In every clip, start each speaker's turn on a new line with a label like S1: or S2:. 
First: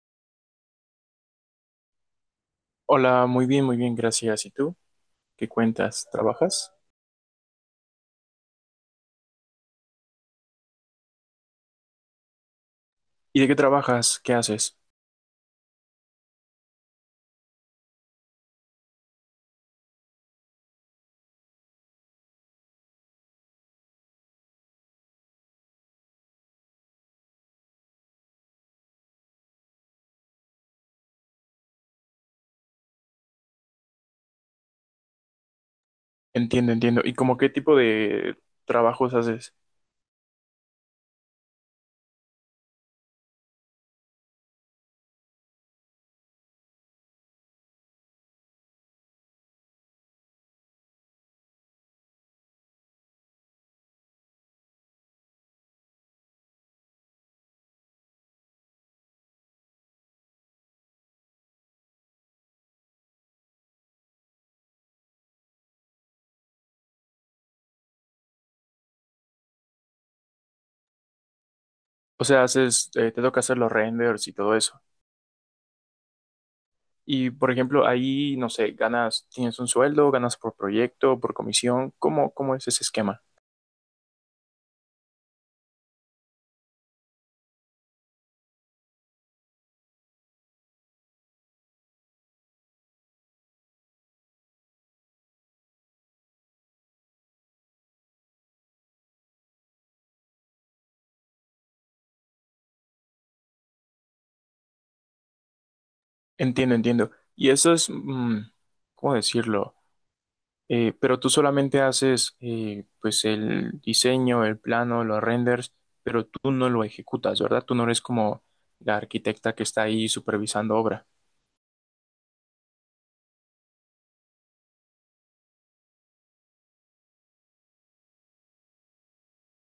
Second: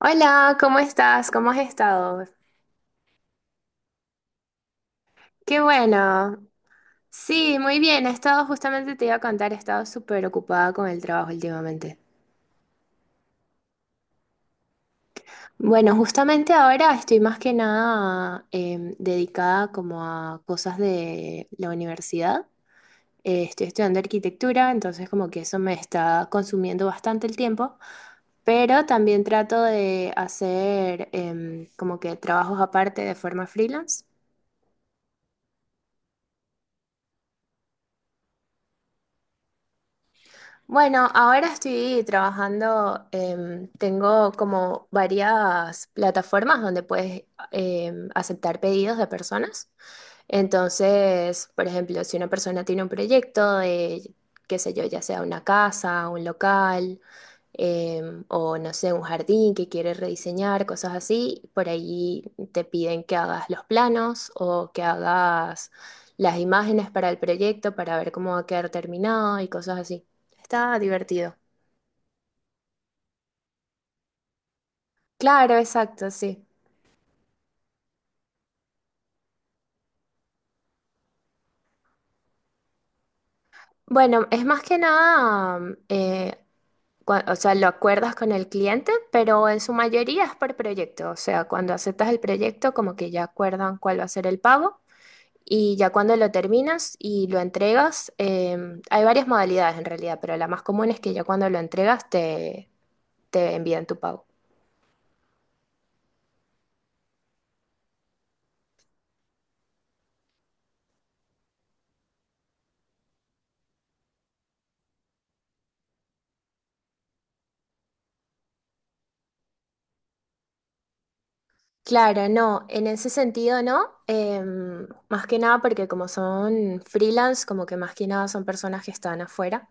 S1: Hola, ¿cómo estás? ¿Cómo has estado?
S2: Hola, muy bien, gracias. ¿Y tú? ¿Qué
S1: Qué
S2: cuentas?
S1: bueno.
S2: ¿Trabajas?
S1: Sí, muy bien. He estado, justamente te iba a contar, he estado súper ocupada con el trabajo últimamente.
S2: ¿Y de qué trabajas? ¿Qué haces?
S1: Bueno, justamente ahora estoy más que nada dedicada como a cosas de la universidad. Estoy estudiando arquitectura, entonces como que eso me está consumiendo bastante el tiempo, pero también trato de hacer como que trabajos aparte de forma freelance.
S2: Entiendo, entiendo. ¿Y como qué tipo de trabajos haces?
S1: Bueno, ahora estoy trabajando, tengo como varias plataformas donde puedes aceptar pedidos de personas. Entonces, por ejemplo, si una persona tiene un proyecto de, qué sé yo, ya sea una casa, un local, o no sé, un jardín que quieres rediseñar, cosas así, por ahí te piden que hagas los planos o que hagas las imágenes para el proyecto para ver cómo va a quedar terminado y cosas así. Está divertido.
S2: O sea, haces, te toca hacer los renders y todo eso.
S1: Claro, exacto, sí.
S2: Y por ejemplo, ahí, no sé, ganas, tienes un sueldo, ganas por proyecto, por comisión. ¿Cómo es ese esquema?
S1: Bueno, es más que nada, o sea, lo acuerdas con el cliente, pero en su mayoría es por proyecto. O sea, cuando aceptas el proyecto, como que ya acuerdan cuál va a ser el pago. Y ya cuando lo terminas y lo entregas, hay varias modalidades en realidad, pero la más común es que ya cuando lo entregas te, te envían tu pago.
S2: Entiendo, entiendo. Y eso es, ¿cómo decirlo? Pero tú solamente haces pues el diseño, el plano, los renders, pero tú no lo ejecutas, ¿verdad? Tú no eres como la arquitecta que está ahí supervisando obra.
S1: Claro, no, en ese sentido no, más que nada porque como son freelance, como que más que nada son personas que están afuera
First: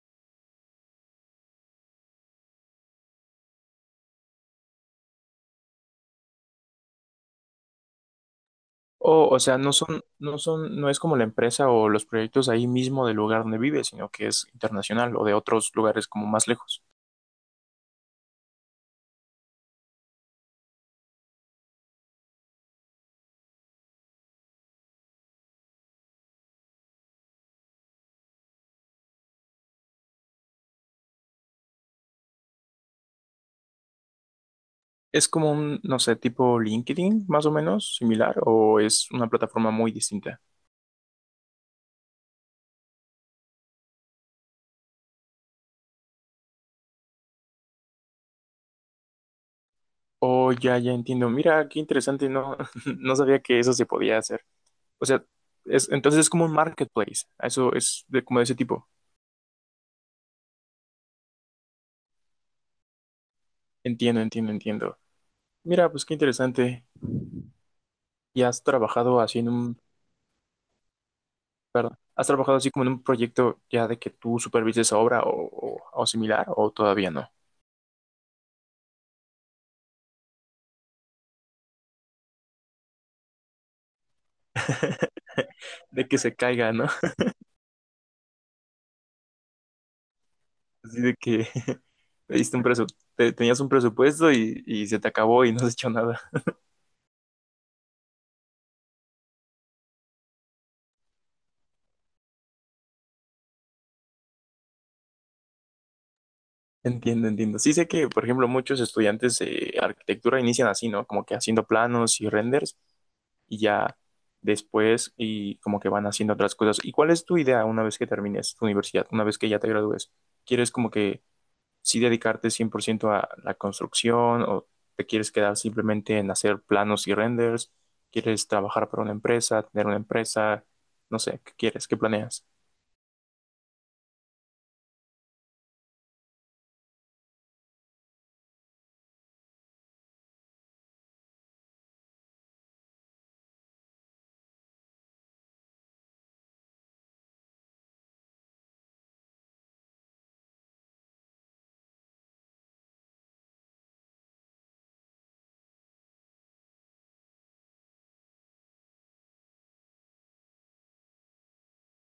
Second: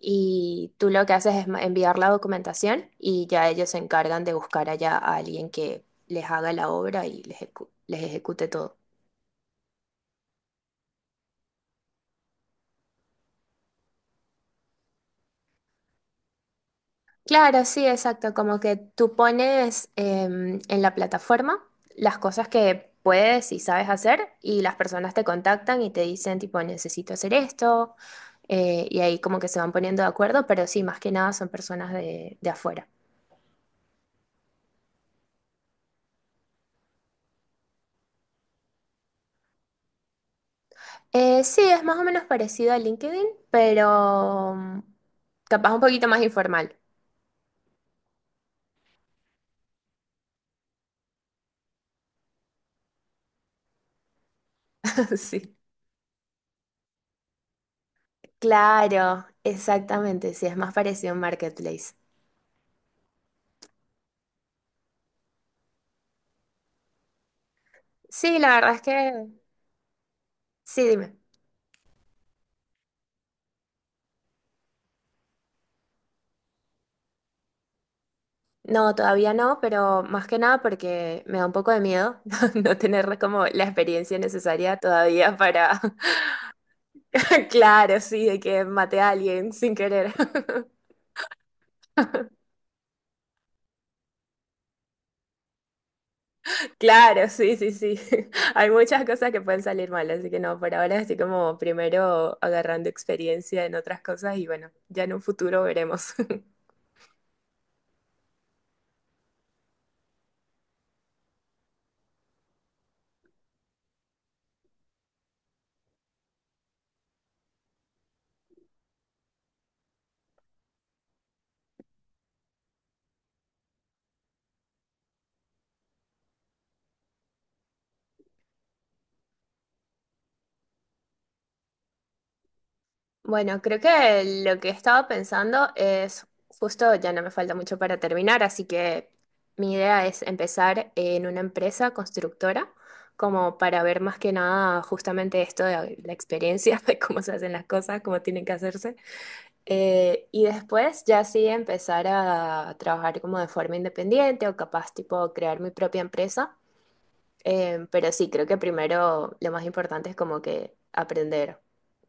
S1: y tú lo que haces es enviar la documentación y ya ellos se encargan de buscar allá a alguien que les haga la obra y les les ejecute todo.
S2: O sea, no son, no es como la empresa o los proyectos ahí mismo del lugar donde vives, sino que es internacional o de otros lugares como más lejos.
S1: Claro, sí, exacto. Como que tú pones en la plataforma las cosas que puedes y sabes hacer y las personas te contactan y te dicen tipo necesito hacer esto, y ahí como que se van poniendo de acuerdo, pero sí, más que nada son personas de afuera.
S2: Es como un, no sé, tipo LinkedIn, más o menos, similar, o es una plataforma muy distinta.
S1: Sí, es más o menos parecido a LinkedIn, pero capaz un poquito más informal.
S2: Oh, ya, ya entiendo. Mira, qué interesante, no, no sabía que eso se podía hacer. O sea,
S1: Sí.
S2: es, entonces es como un marketplace. Eso es de, como de ese tipo.
S1: Claro, exactamente, sí, es más parecido a un marketplace.
S2: Entiendo, entiendo, entiendo. Mira, pues qué interesante.
S1: Sí,
S2: ¿Y
S1: la
S2: has
S1: verdad es
S2: trabajado
S1: que
S2: así en un,
S1: sí, dime.
S2: perdón, has trabajado así como en un proyecto ya de que tú supervises obra o, o similar o todavía no?
S1: No, todavía no, pero más que nada porque me da un poco de miedo no tener como la experiencia necesaria todavía para,
S2: ¿De que se caiga, no?
S1: claro, sí, de que maté a alguien sin querer.
S2: Así de que le diste un presu- tenías un presupuesto y se te acabó y no has hecho nada.
S1: Claro, sí, sí, sí. Hay muchas cosas que pueden salir mal, así que no, por ahora estoy como primero agarrando experiencia en otras cosas y bueno, ya en un futuro veremos.
S2: Entiendo, entiendo. Sí sé que, por ejemplo, muchos estudiantes de arquitectura inician así, ¿no? Como que haciendo planos y renders y ya después y como que van haciendo otras cosas. ¿Y cuál es tu idea una vez que termines tu universidad, una vez que ya te gradúes? ¿Quieres como que sí dedicarte 100% a la construcción o te quieres quedar simplemente en hacer planos y renders? ¿Quieres trabajar para una empresa, tener una empresa? No sé, ¿qué quieres? ¿Qué planeas?
S1: Bueno, creo que lo que estaba pensando es, justo ya no me falta mucho para terminar, así que mi idea es empezar en una empresa constructora, como para ver más que nada justamente esto de la experiencia, de cómo se hacen las cosas, cómo tienen que hacerse. Y después ya sí empezar a trabajar como de forma independiente o capaz tipo crear mi propia empresa. Pero sí, creo que primero lo más importante es como que aprender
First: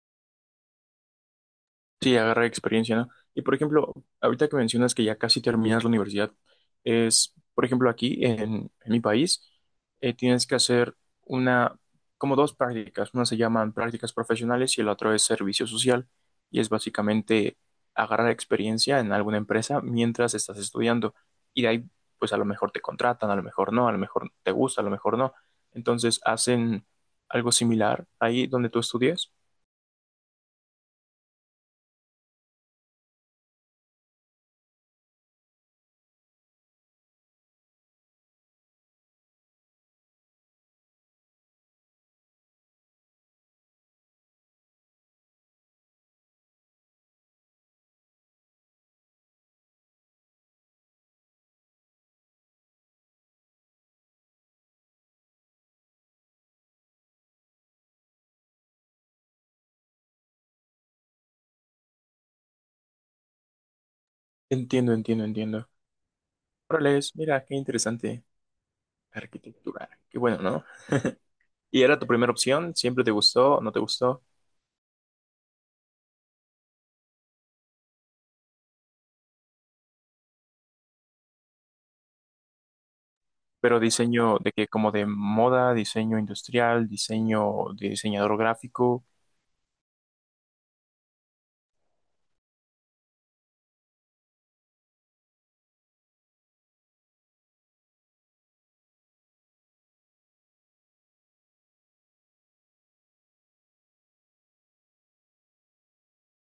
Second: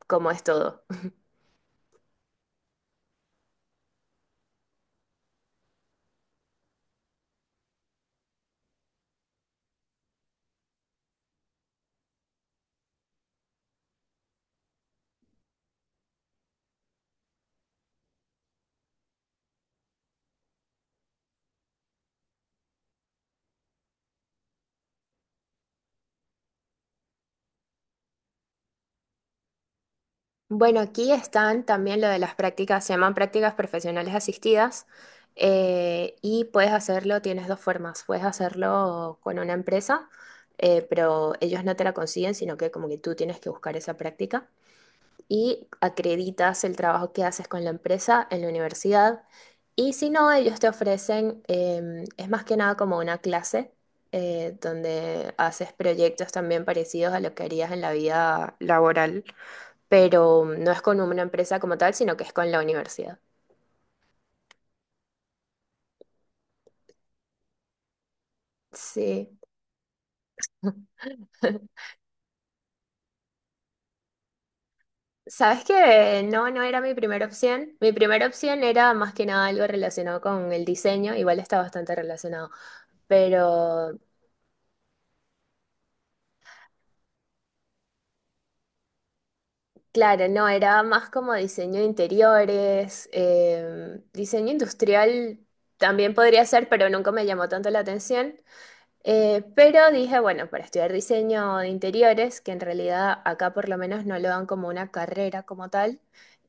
S1: cómo es todo.
S2: Sí, agarrar experiencia, ¿no? Y por ejemplo, ahorita que mencionas que ya casi terminas la universidad, es, por ejemplo, aquí en mi país, tienes que hacer una, como dos prácticas. Una se llaman prácticas profesionales y el otro es servicio social. Y es básicamente agarrar experiencia en alguna empresa mientras estás estudiando. Y de ahí, pues a lo mejor te contratan, a lo mejor no, a lo mejor te gusta, a lo mejor no. Entonces hacen algo similar ahí donde tú estudias.
S1: Bueno, aquí están también lo de las prácticas, se llaman prácticas profesionales asistidas, y puedes hacerlo, tienes dos formas, puedes hacerlo con una empresa, pero ellos no te la consiguen, sino que como que tú tienes que buscar esa práctica y acreditas el trabajo que haces con la empresa en la universidad y si no, ellos te ofrecen, es más que nada como una clase, donde haces proyectos también parecidos a lo que harías en la vida laboral, pero no es con una empresa como tal, sino que es con la universidad.
S2: Entiendo, entiendo, entiendo. Órale, mira, qué interesante.
S1: Sí.
S2: Arquitectura. Qué bueno, ¿no? ¿Y era tu primera opción? ¿Siempre te gustó? ¿No te gustó?
S1: ¿Sabes qué? No, no era mi primera opción. Mi primera opción era más que nada algo relacionado con el diseño, igual está bastante relacionado,
S2: Pero
S1: pero
S2: diseño de que como de moda, diseño industrial, diseño de diseñador gráfico.
S1: claro, no, era más como diseño de interiores, diseño industrial también podría ser, pero nunca me llamó tanto la atención. Pero dije, bueno, para estudiar diseño de interiores, que en realidad acá por lo menos no lo dan como una carrera como tal,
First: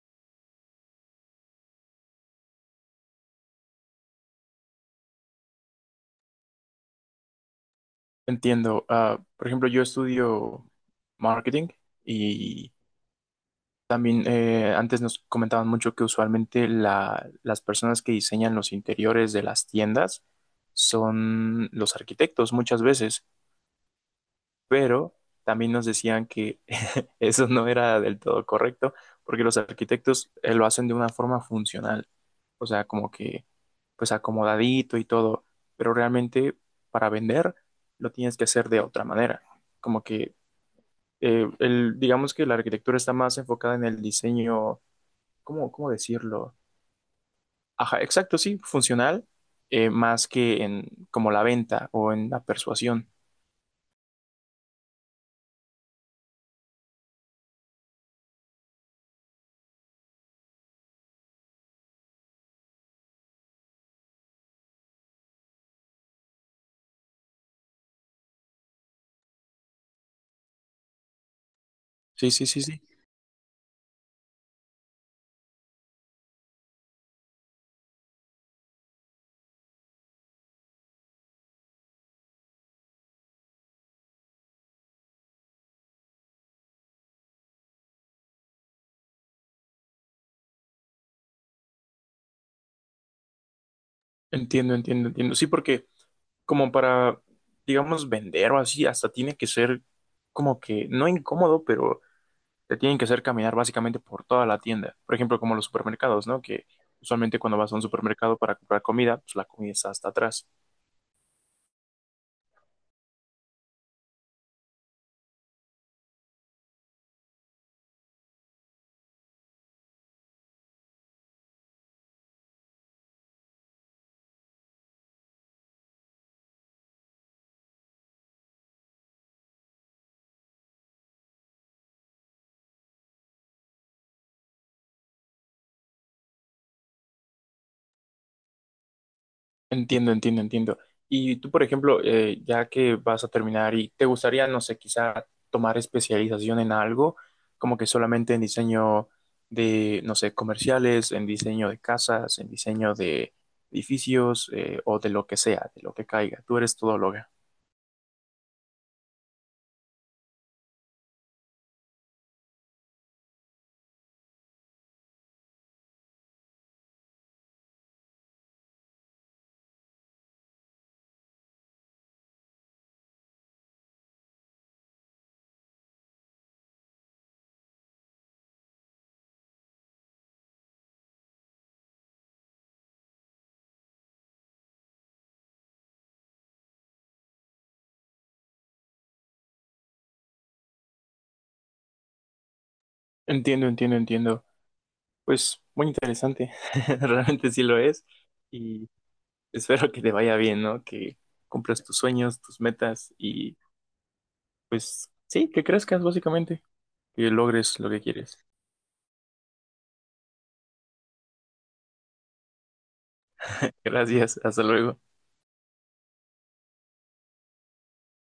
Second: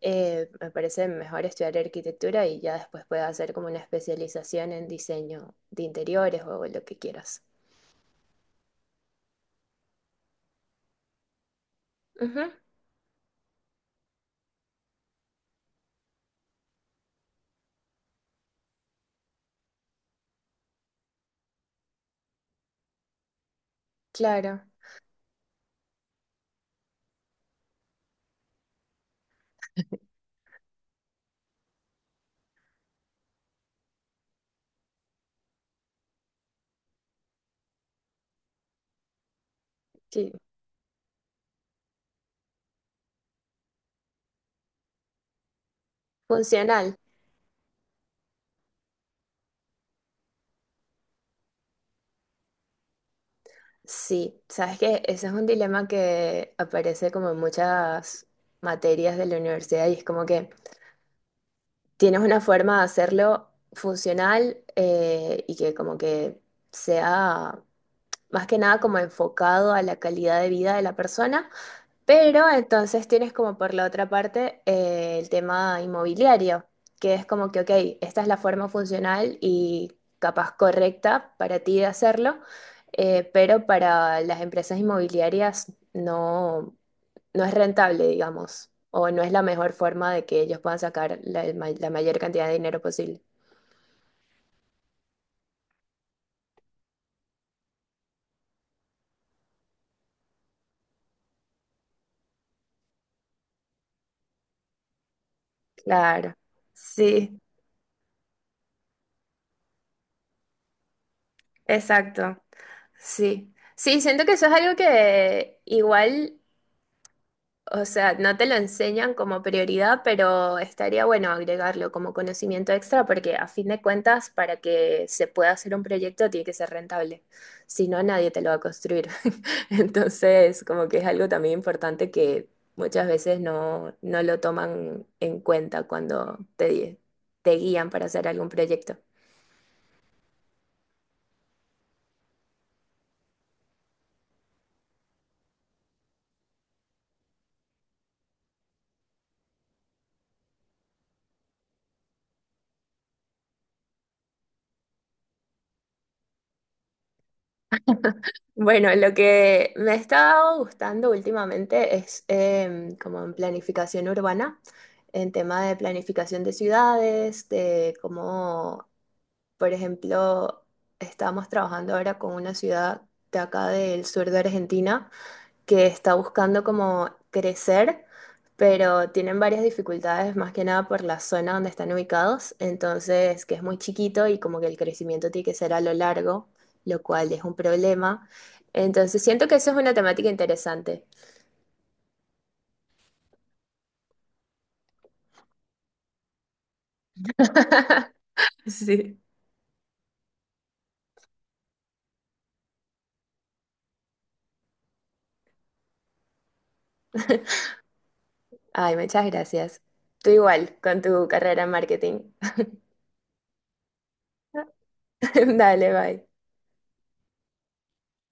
S1: me parece mejor estudiar arquitectura y ya después puedes hacer como una especialización en diseño de interiores o lo que quieras.
S2: Entiendo. Ah, por ejemplo, yo estudio marketing
S1: Ujú,
S2: y también antes nos comentaban mucho que usualmente la- las personas que diseñan los interiores de las tiendas son los arquitectos muchas veces,
S1: claro,
S2: pero también nos decían que eso no era del todo correcto, porque los arquitectos lo hacen de una forma funcional, o sea, como que pues acomodadito y todo, pero realmente para vender lo tienes que hacer de otra manera, como
S1: sí.
S2: que el, digamos que la arquitectura está más enfocada en el diseño, ¿cómo decirlo?
S1: Funcional.
S2: Ajá, exacto, sí, funcional, más que en como la venta o en la persuasión.
S1: Sí, sabes que ese es un dilema que aparece como en muchas materias de la universidad y es como que tienes una forma de hacerlo funcional, y que como que sea más que nada como enfocado a la calidad de vida de la persona,
S2: Sí, sí,
S1: pero
S2: sí, sí.
S1: entonces tienes como por la otra parte, el tema inmobiliario, que es como que, ok, esta es la forma funcional y capaz correcta para ti de hacerlo, pero para las empresas inmobiliarias no, no es rentable, digamos, o no es la mejor forma de que ellos puedan sacar la, el la mayor cantidad de dinero posible.
S2: Entiendo, entiendo, entiendo. Sí, porque como para, digamos, vender o así, hasta tiene que ser como que, no incómodo, pero te tienen que hacer caminar básicamente por toda la tienda. Por ejemplo, como los supermercados,
S1: Claro,
S2: ¿no? Que usualmente
S1: sí,
S2: cuando vas a un supermercado para comprar comida, pues la comida está hasta atrás.
S1: exacto, sí. Sí, siento que eso es algo que igual. O sea, no te lo enseñan como prioridad, pero estaría bueno agregarlo como conocimiento extra porque a fin de cuentas, para que se pueda hacer un proyecto tiene que ser rentable. Si no, nadie te lo va a construir. Entonces, como que es algo también importante que muchas veces no, no lo toman en cuenta cuando te guían para hacer algún proyecto.
S2: Entiendo, entiendo, entiendo. Y tú, por ejemplo, ya que vas a terminar y te gustaría, no sé, quizá tomar especialización en algo, como que solamente en diseño de, no sé, comerciales, en diseño de casas, en diseño de edificios, o de lo que sea, de lo que caiga. Tú eres todóloga.
S1: Bueno, lo que me ha estado gustando últimamente es como en planificación urbana, en tema de planificación de ciudades, de cómo, por ejemplo, estamos trabajando ahora con una ciudad de acá del sur de Argentina que está buscando como crecer, pero tienen varias dificultades, más que nada por la zona donde están ubicados, entonces que es muy chiquito y como que el crecimiento tiene que ser a lo largo, lo cual es un problema. Entonces siento que eso es una temática interesante.
S2: Entiendo, entiendo, entiendo. Pues muy interesante, realmente sí lo es. Y
S1: Sí.
S2: espero que te vaya bien, ¿no? Que cumplas tus sueños, tus metas y pues sí, que crezcas básicamente. Que logres lo que quieres.
S1: Ay, muchas gracias. Tú igual con tu carrera en marketing.
S2: Gracias, hasta luego.
S1: Dale, bye.